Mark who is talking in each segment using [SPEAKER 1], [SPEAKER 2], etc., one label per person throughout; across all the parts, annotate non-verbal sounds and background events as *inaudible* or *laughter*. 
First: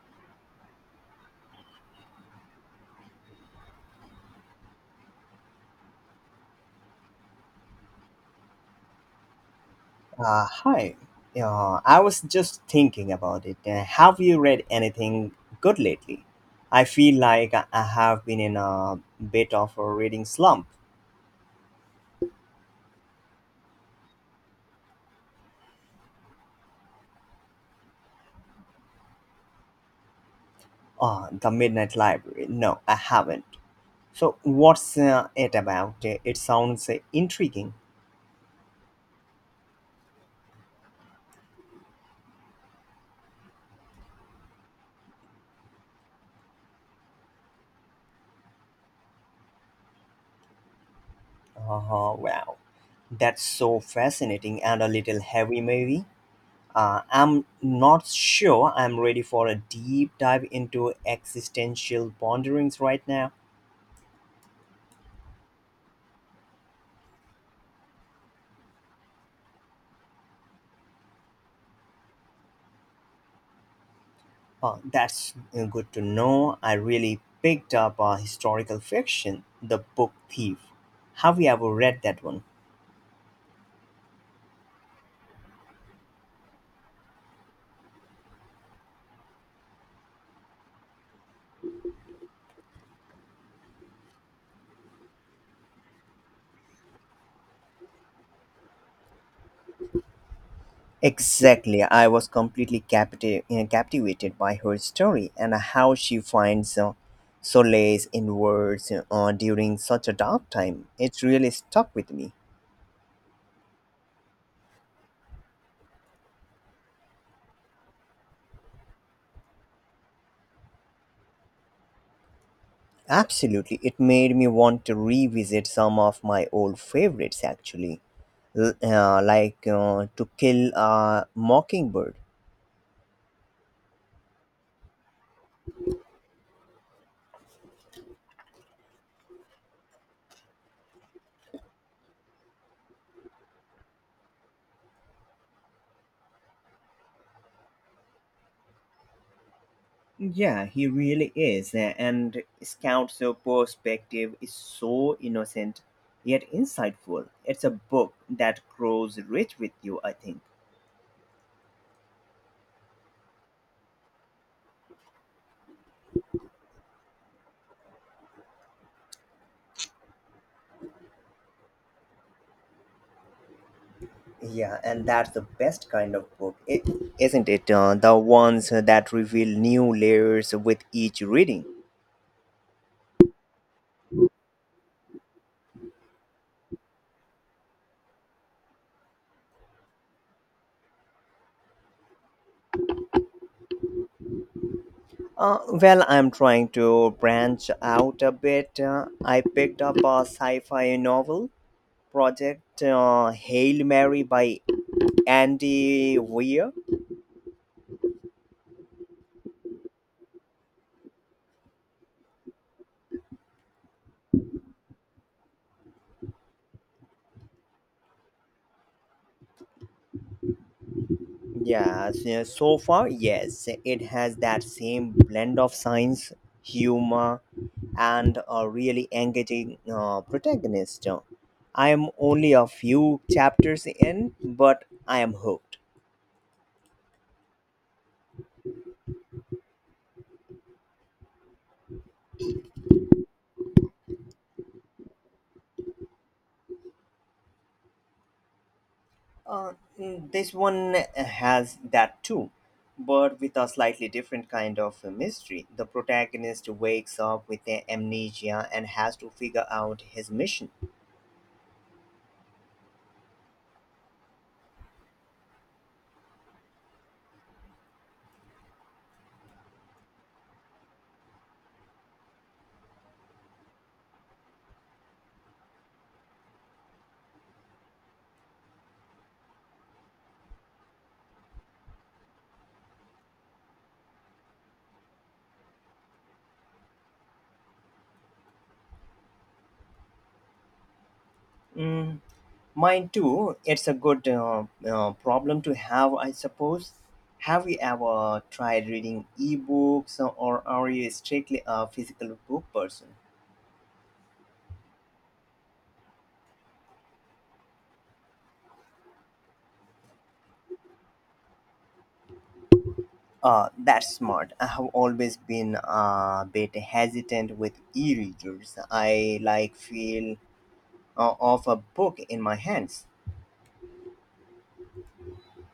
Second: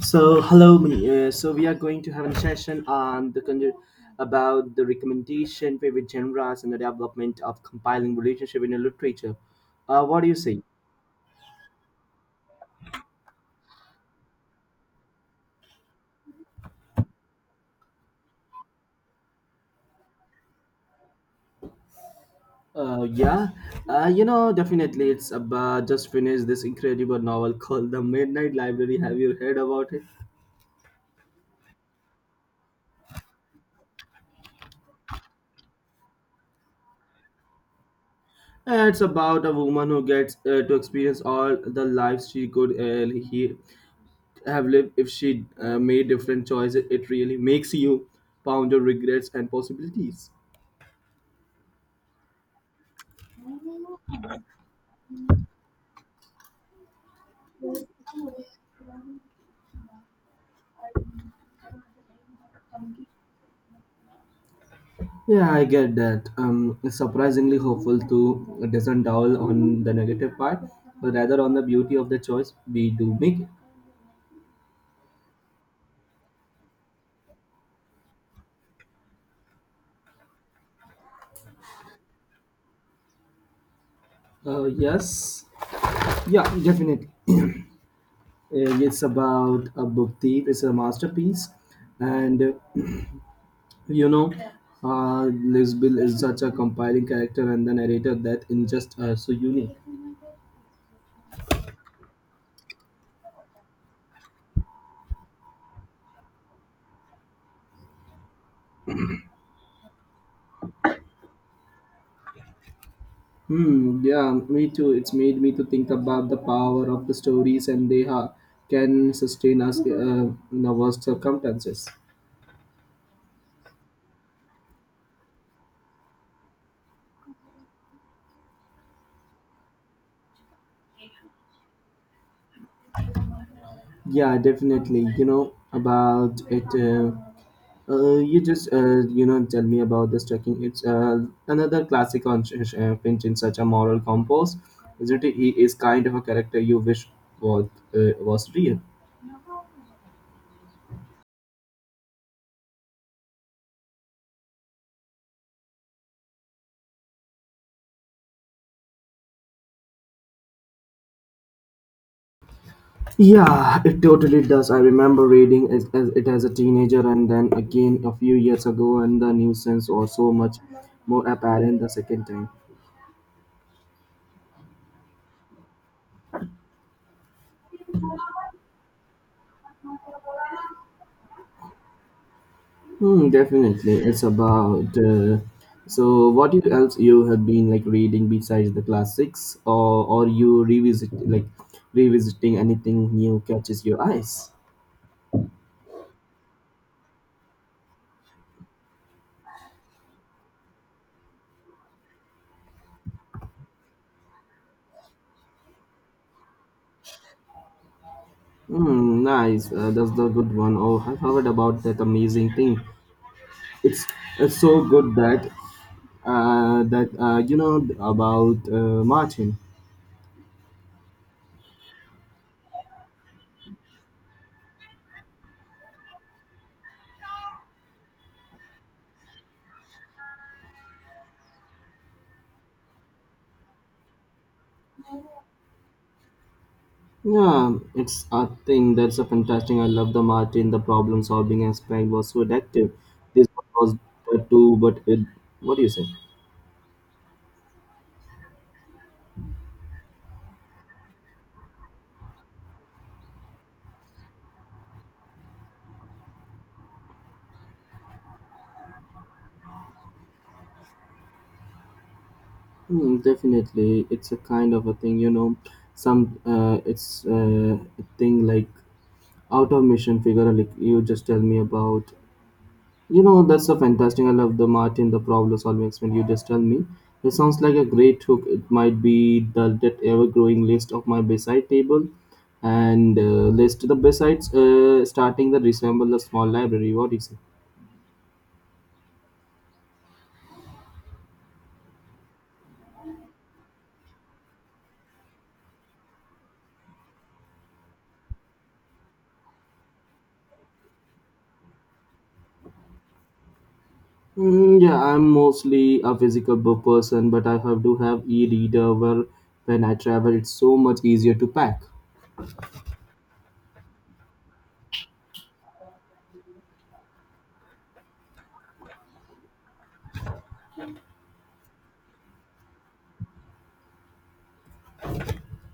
[SPEAKER 1] So hello, Mini. So we are going to have a session on the about the recommendation, favorite genres, and the development of compiling relationship in a literature. What do you say?
[SPEAKER 2] Hi. I was just thinking about it. Have you read anything good lately? I feel like I have been in a bit of a reading slump.
[SPEAKER 1] Yeah, definitely. It's about just finished this incredible novel called The Midnight Library. Have you heard about it?
[SPEAKER 2] The Midnight Library. No, I haven't. So, what's it about? It sounds intriguing.
[SPEAKER 1] It's about a woman who gets to experience all the lives she could have lived if she made different choices. It really makes you ponder regrets and possibilities.
[SPEAKER 2] Wow, that's so fascinating and a little heavy, maybe. I'm not sure I'm ready for a deep dive into existential ponderings right now.
[SPEAKER 1] Yeah, I get that. It's surprisingly hopeful to it doesn't dwell on the negative part, but rather on the beauty of the choice we do make.
[SPEAKER 2] That's good to know. I really picked up a historical fiction, The Book Thief. Have you ever read that one?
[SPEAKER 1] Yes, yeah, definitely. *clears throat* It's about a book thief. It's a masterpiece, and *clears throat* you know, Lisbeth is such a compiling character and the narrator that in just so unique.
[SPEAKER 2] Exactly. I was captivated by her story and how she finds solace in words during such a dark time. It really stuck with me.
[SPEAKER 1] Hmm, yeah, me too. It's made me to think about the power of the stories and can sustain us in the worst circumstances.
[SPEAKER 2] Absolutely. It made me want to revisit some of my old favorites, actually, like To Kill a Mockingbird.
[SPEAKER 1] Yeah, definitely. You know, about it. You just, tell me about this trekking. It's another classic on Finch in such a moral compose. Isn't it? He is kind of a character you wish was, was real.
[SPEAKER 2] Yeah, he really is. And Scout's perspective is so innocent yet insightful. It's a book that grows rich with you, I think.
[SPEAKER 1] Yeah, it totally does. I remember reading it as a teenager and then again a few years ago, and the nuisance was so much more apparent the second time.
[SPEAKER 2] Yeah, and that's the best kind of book, is isn't it? The ones that reveal new layers with each reading.
[SPEAKER 1] Hmm, definitely. It's about. So, what else you have been like reading besides the classics, or you revisit like revisiting anything new catches your eyes?
[SPEAKER 2] Well, I'm trying to branch out a bit. I picked up a sci fi novel, Project Hail Mary by Andy Weir.
[SPEAKER 1] Hmm, nice. That's the good one. Oh, I've heard about that amazing thing it's it's so good that that you know about Martin.
[SPEAKER 2] Yes, yes, so far, yes, it has that same blend of science, humor, and a really engaging protagonist. I am only a few chapters in, but I am hooked.
[SPEAKER 1] Yeah, it's a thing that's a fantastic. I love the Martin. The problem solving aspect was so addictive. This one was that too, but it. What do you say?
[SPEAKER 2] Uh, mm, this one has that too, but with a slightly different kind of mystery. The protagonist wakes up with amnesia and has to figure out his mission.
[SPEAKER 1] Hmm, definitely, it's a kind of a thing. You know, some it's a thing like out of mission figure. Like you just tell me about you know, that's so fantastic. I love the Martin, the problem solving experiment. You just tell me. It sounds like a great hook. It might be the that ever growing list of my beside table and list the besides starting the resemble a small library. What do you say?
[SPEAKER 2] Mm, mine too. It's a good problem to have, I suppose. Have you ever tried reading ebooks or are you strictly a physical book person?
[SPEAKER 1] Mm, yeah, I'm mostly a physical book person, but I have do have e-reader where when I travel it's so much easier to pack.
[SPEAKER 2] That's smart. I have always been a bit hesitant with e-readers. I like feel of a book in my hands.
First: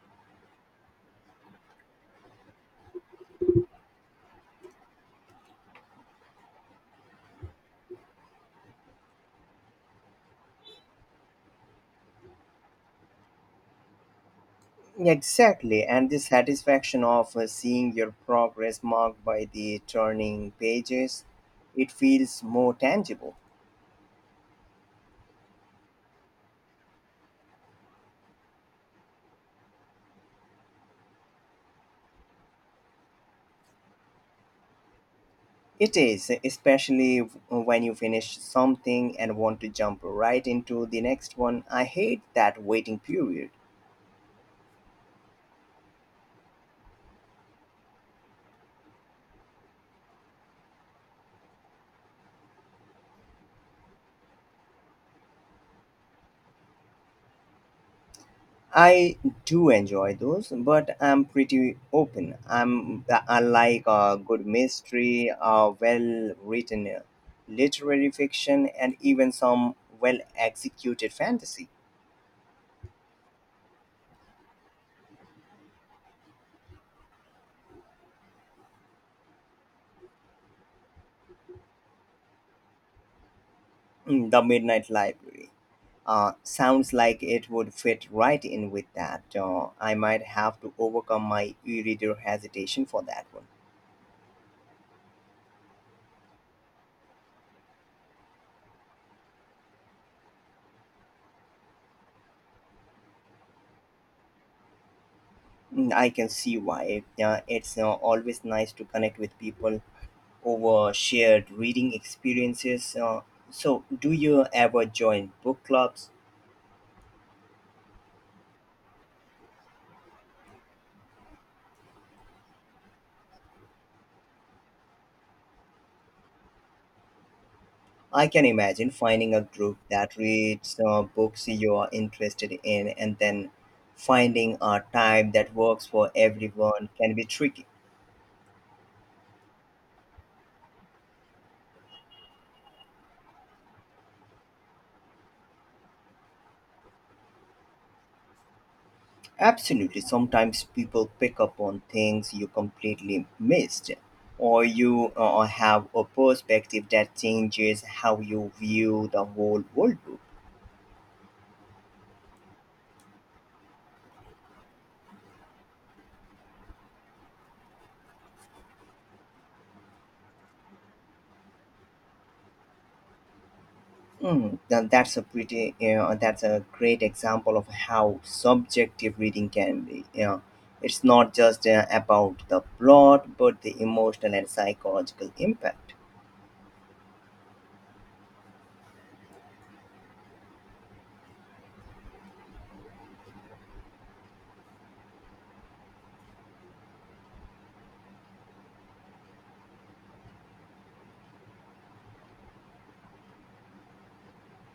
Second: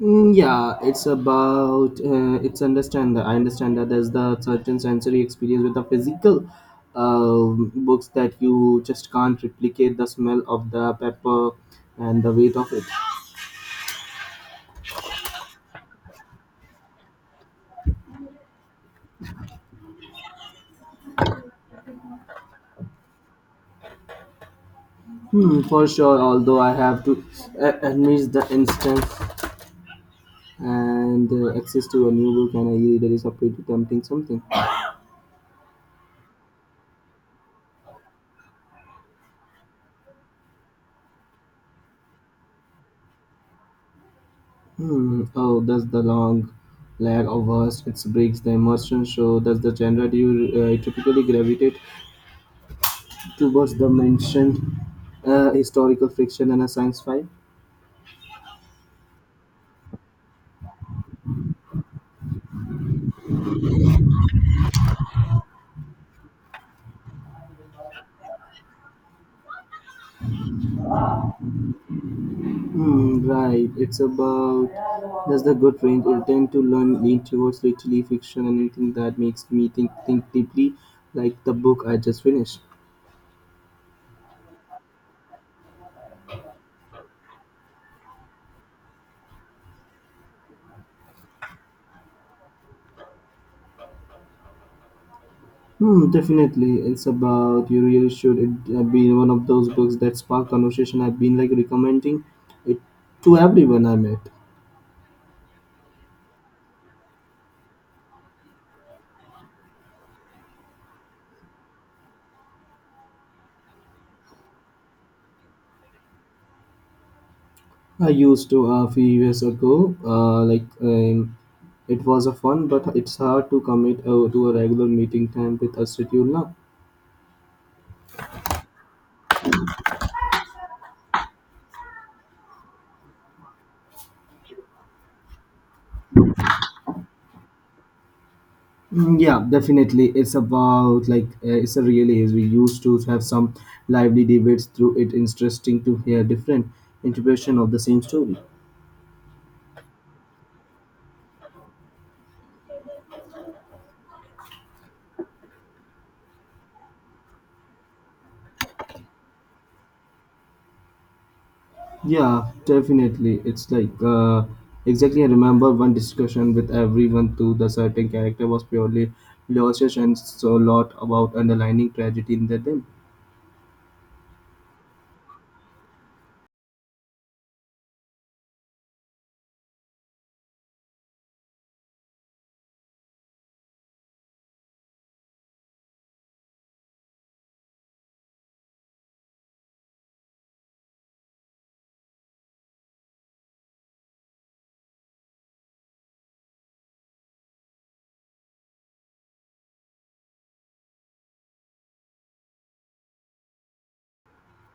[SPEAKER 1] Mm, yeah, it's about it's understand that I understand that there's the certain sensory experience with the physical books that you just can't replicate the smell of the pepper and the weight of it.
[SPEAKER 2] Exactly, and the satisfaction of seeing your progress marked by the turning pages, it feels more tangible.
[SPEAKER 1] Hmm, for sure. Although I have to admit the instance and access to a new book and a e-reader is a pretty tempting something.
[SPEAKER 2] It is, especially when you finish something and want to jump right into the next one. I hate that waiting period.
[SPEAKER 1] Hmm. Oh, that's the long lag of us. It breaks the immersion. So, that's the genre do you typically gravitate towards the mentioned historical fiction and a science fi.
[SPEAKER 2] I do enjoy those, but I'm pretty open. I like a good mystery, a well-written literary fiction, and even some well-executed fantasy.
[SPEAKER 1] Hmm, right, it's about does the good range will tend to learn lean towards literary fiction and anything that makes me think deeply, like the book I just finished.
[SPEAKER 2] Mm, the Midnight Library. Sounds like it would fit right in with that. I might have to overcome my e-reader hesitation for that one.
[SPEAKER 1] Hmm, definitely, it's about you really should it be one of those books that spark conversation. I've been like recommending it to everyone I met.
[SPEAKER 2] Mm, I can see why. It's always nice to connect with people over shared reading experiences. So, do you ever join book clubs?
[SPEAKER 1] I used to a few years ago. It was a fun, but it's hard to commit to a regular meeting time with a schedule now.
[SPEAKER 2] I can imagine finding a group that reads books you are interested in and then finding a time that works for everyone can be tricky.
[SPEAKER 1] Mm, yeah, definitely. It's about like it's a really is. We used to have some lively debates through it. Interesting to hear different interpretation of the same story.
[SPEAKER 2] Absolutely. Sometimes people pick up on things you completely missed, or you have a perspective that changes how you view the whole world.
[SPEAKER 1] Yeah, definitely. It's like exactly. I remember one discussion with everyone too. The certain character was purely lost, and so a lot about underlining tragedy in the them.
[SPEAKER 2] Mm, then that's a pretty, you know, that's a great example of how subjective reading can be. You know, it's not just about the plot, but the emotional and psychological impact.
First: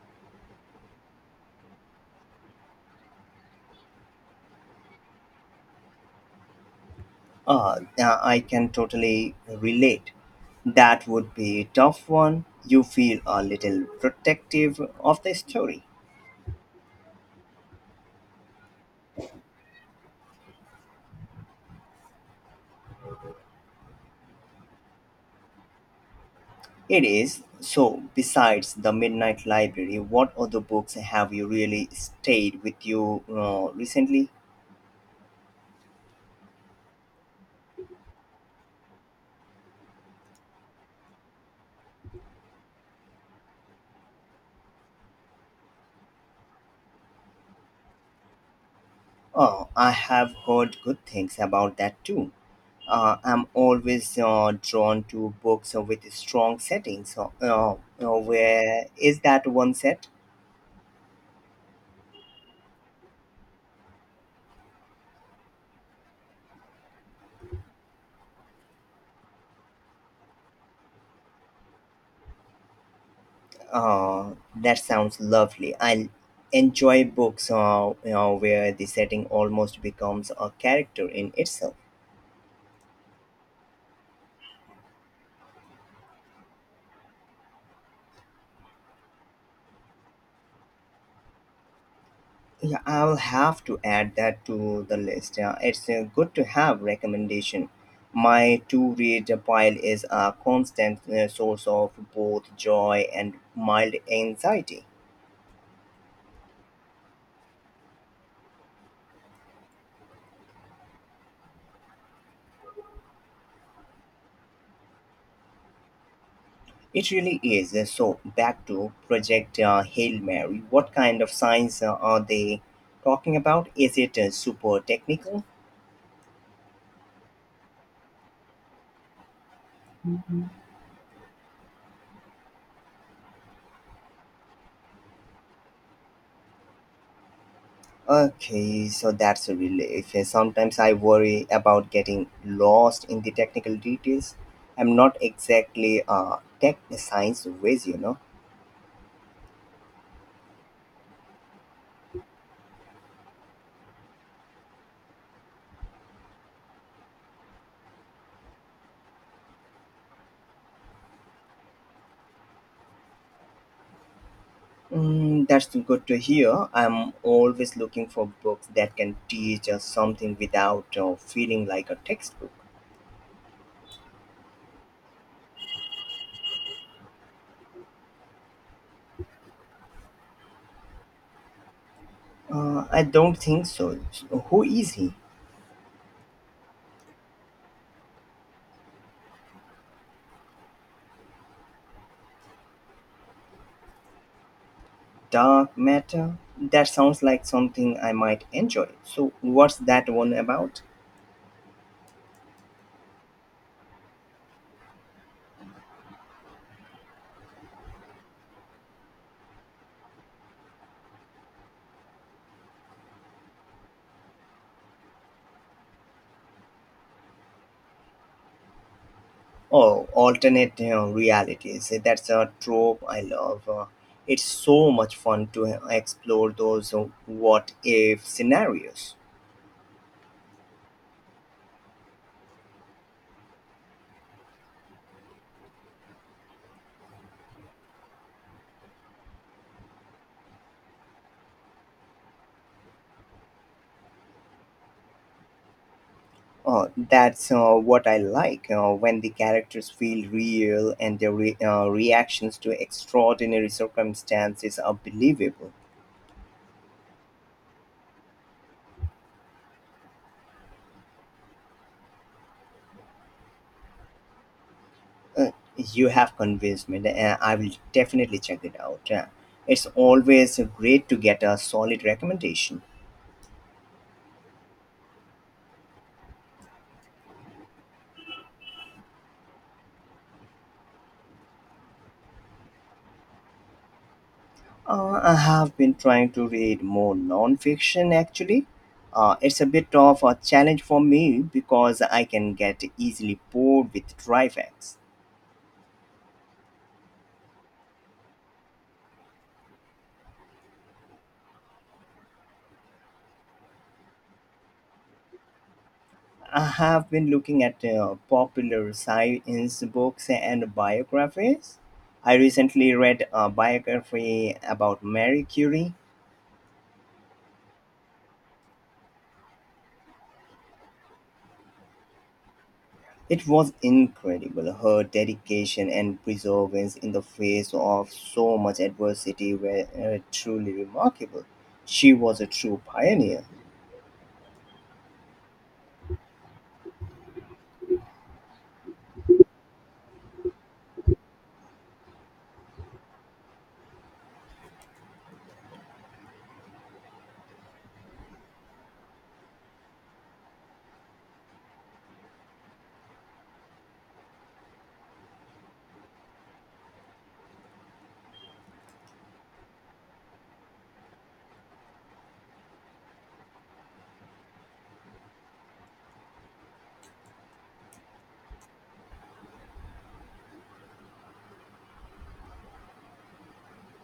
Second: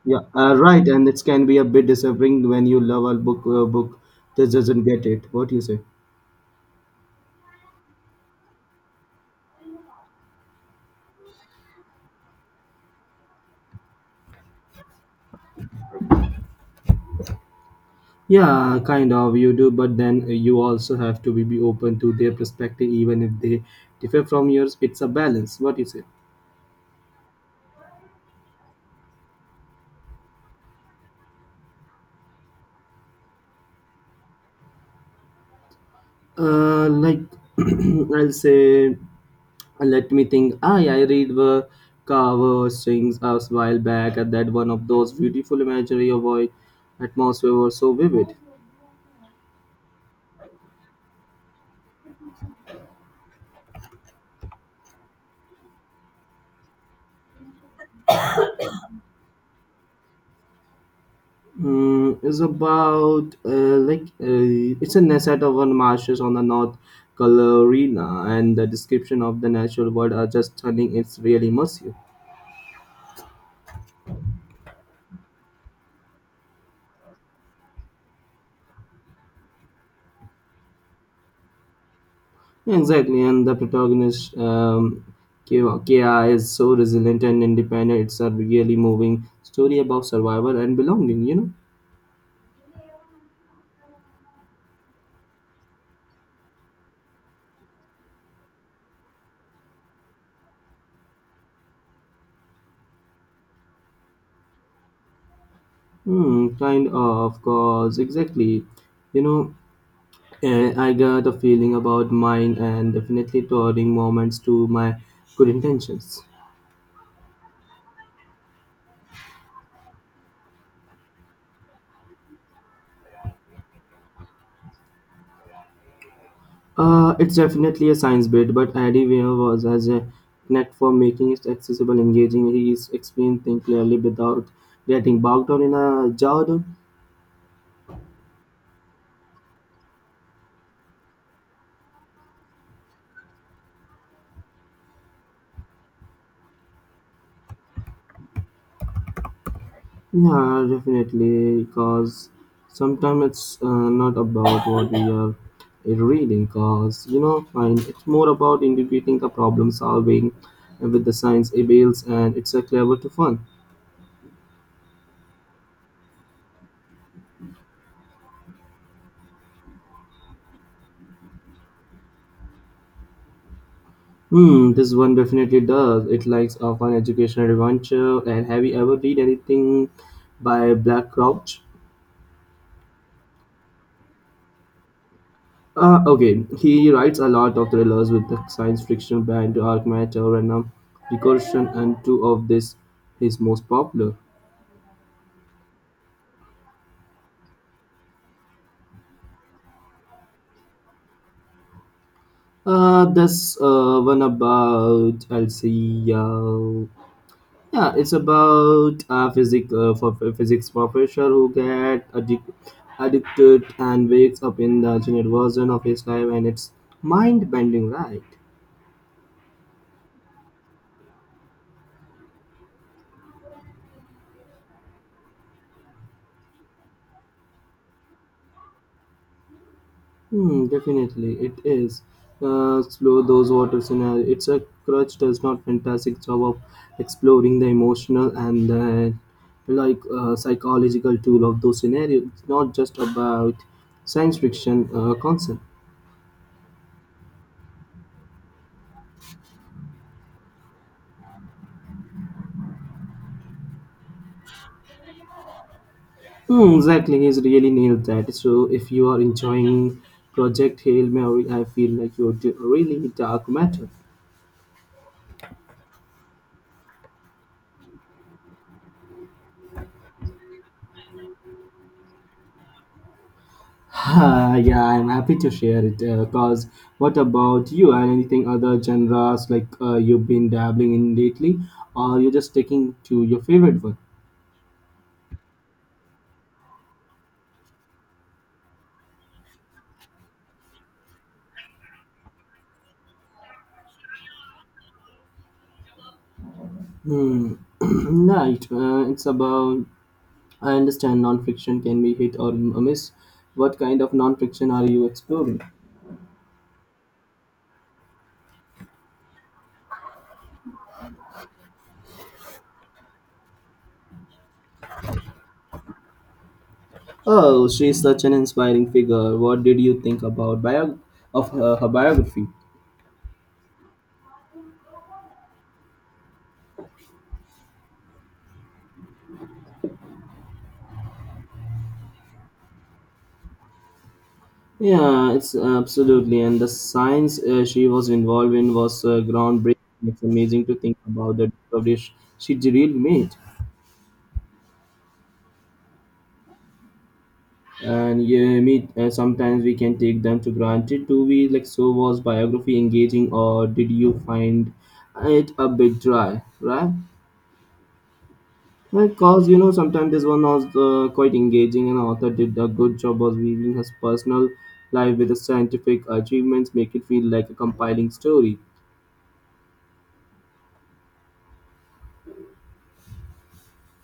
[SPEAKER 1] Yeah, right. And it can be a bit disappointing when you love a book. A book that doesn't get it. What do you say?
[SPEAKER 2] I can totally relate. That would be a tough one. You feel a little protective of the story.
[SPEAKER 1] Yeah, kind of you do, but then you also have to be open to their perspective, even if they differ from yours. It's a balance. What do you say?
[SPEAKER 2] It is. So, besides The Midnight Library, what other books have you really stayed with you recently?
[SPEAKER 1] Uh, like *clears throat* I'll say, let me think. I read the cover strings a while back, and that one of those beautiful imagery of void atmosphere was so vivid.
[SPEAKER 2] Oh, I have heard good things about that too. I'm always drawn to books with strong settings. So, where is that one set?
[SPEAKER 1] Mm, it's about like it's a na- set of one marshes on the North Carolina, and the description of the natural world are just stunning. It's really immersive.
[SPEAKER 2] That sounds lovely. I enjoy books you know, where the setting almost becomes a character in itself.
[SPEAKER 1] Yeah, exactly, and the protagonist Kia is so resilient and independent. It's a really moving story about survival and belonging. You know,
[SPEAKER 2] Yeah, I'll have to add that to the list. Yeah, it's good to have recommendation. My to-read pile is a constant source of both joy and mild anxiety.
[SPEAKER 1] hmm, kind of, cause exactly. You know, I got a feeling about mine and definitely turning moments to my good intentions.
[SPEAKER 2] It really is. So back to Project Hail Mary. What kind of science are they talking about? Is it super technical?
[SPEAKER 1] It's definitely a science bit, but Eddie Weir was as a knack for making it accessible, engaging. He is explained things clearly without getting bogged down in a jargon.
[SPEAKER 2] Okay, so that's a relief. Sometimes I worry about getting lost in the technical details. I'm not exactly a tech science whiz, you know.
[SPEAKER 1] Yeah, definitely, because sometimes it's not about what we are reading, because you know, fine, it's more about integrating the problem solving with the science emails, and it's a clever to fun.
[SPEAKER 2] Mm, that's good to hear. I'm always looking for books that can teach us something without feeling like a textbook.
[SPEAKER 1] Hmm, this one definitely does. It likes a fun educational adventure. And have you ever read anything by Black Crouch?
[SPEAKER 2] I don't think so. So who is he?
[SPEAKER 1] Okay, he writes a lot of thrillers with the science fiction band Dark Matter and Recursion, and two of this his most popular.
[SPEAKER 2] Dark Matter? That sounds like something I might enjoy. So, what's that one about?
[SPEAKER 1] This one about Elsie yeah, it's about a physics for physics professor who addicted and wakes up in the alternate version of his life, and it's mind bending, right?
[SPEAKER 2] Oh, alternate you realities. Eh, that's a trope I love. It's so much fun to explore those what if scenarios.
[SPEAKER 1] Hmm, definitely it is. Slow those waters in a, it's a crutch does not fantastic job of exploring the emotional and the psychological tool of those scenarios. It's not just about science fiction concept.
[SPEAKER 2] Oh, that's what I like when the characters feel real and their reactions to extraordinary circumstances are believable.
[SPEAKER 1] Hmm, exactly, he's really nailed that. So if you are enjoying Project Hail Mary, I feel like really dark matter.
[SPEAKER 2] Uh, you have convinced me. I will definitely check it out. It's always great to get a solid recommendation.
[SPEAKER 1] *laughs* Ah, yeah, I'm happy to share it. Cause what about you and anything other genres like you've been dabbling in lately, or you're just sticking to your favorite one?
[SPEAKER 2] I have been trying to read more nonfiction actually. It's a bit of a challenge for me because I can get easily bored with dry facts.
[SPEAKER 1] Hmm. *clears throat* Right. It's about. I understand non-fiction can be hit or miss. What kind of non-fiction are you exploring?
[SPEAKER 2] I have been looking at popular science books and biographies. I recently read a biography about Marie Curie.
[SPEAKER 1] Oh, she's such an inspiring figure. What did you think about of her biography?
[SPEAKER 2] It was incredible, her dedication and perseverance in the face of so much adversity were truly remarkable. She was a true pioneer.
[SPEAKER 1] Yeah, it's absolutely, and the science she was involved in was groundbreaking. It's amazing to think about the discoveries she really made. And yeah, me, sometimes we can take them to granted. Do we like so? Was biography engaging, or did you find it a bit dry? Right? Because you know, sometimes this one was quite engaging, and author did a good job of weaving his personal life with the scientific achievements, make it feel like a compiling story.